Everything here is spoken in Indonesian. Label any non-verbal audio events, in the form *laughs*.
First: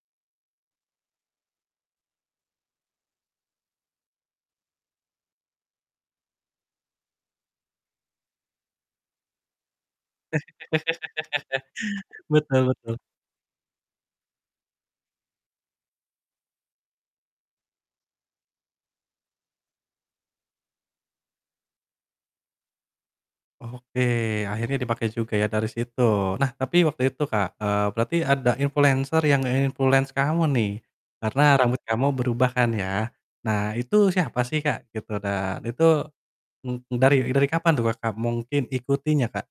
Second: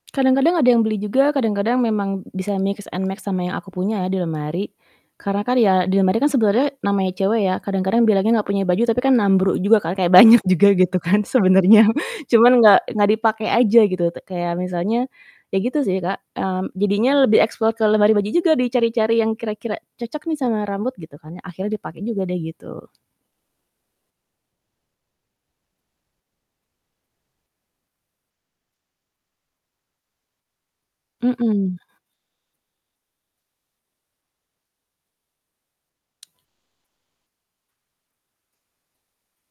Kadang-kadang ada yang beli juga, kadang-kadang memang b bisa mix and max sama yang aku punya ya di lemari. Karena kan ya di lemari kan sebenarnya namanya cewek ya kadang-kadang bilangnya gak punya baju, tapi kan nambru juga kan, kayak banyak juga gitu kan sebenarnya, *laughs* cuman Betul nggak betul. nggak dipake aja gitu te kayak misalnya iya gitu sih, Kak, mmm, jadinya lebih explore ke lemari baju juga, dicari-cari yang kira-kira cocok nih sama rambut gitu kan yang akhirnya dipake juga deh gitu. Oke. Akhirnya dipakai juga ya dari situ. Nah, tapi waktu itu, Kak, eee, berarti ada influenser yang nge-influence kamu nih, karena Mhm. rambut kamu berubah kan ya. Nah itu siapa sih, Kak? Gitu dan itu, mmm, dari dari kapan tuh Kakak mungkin ikutinya, Kak?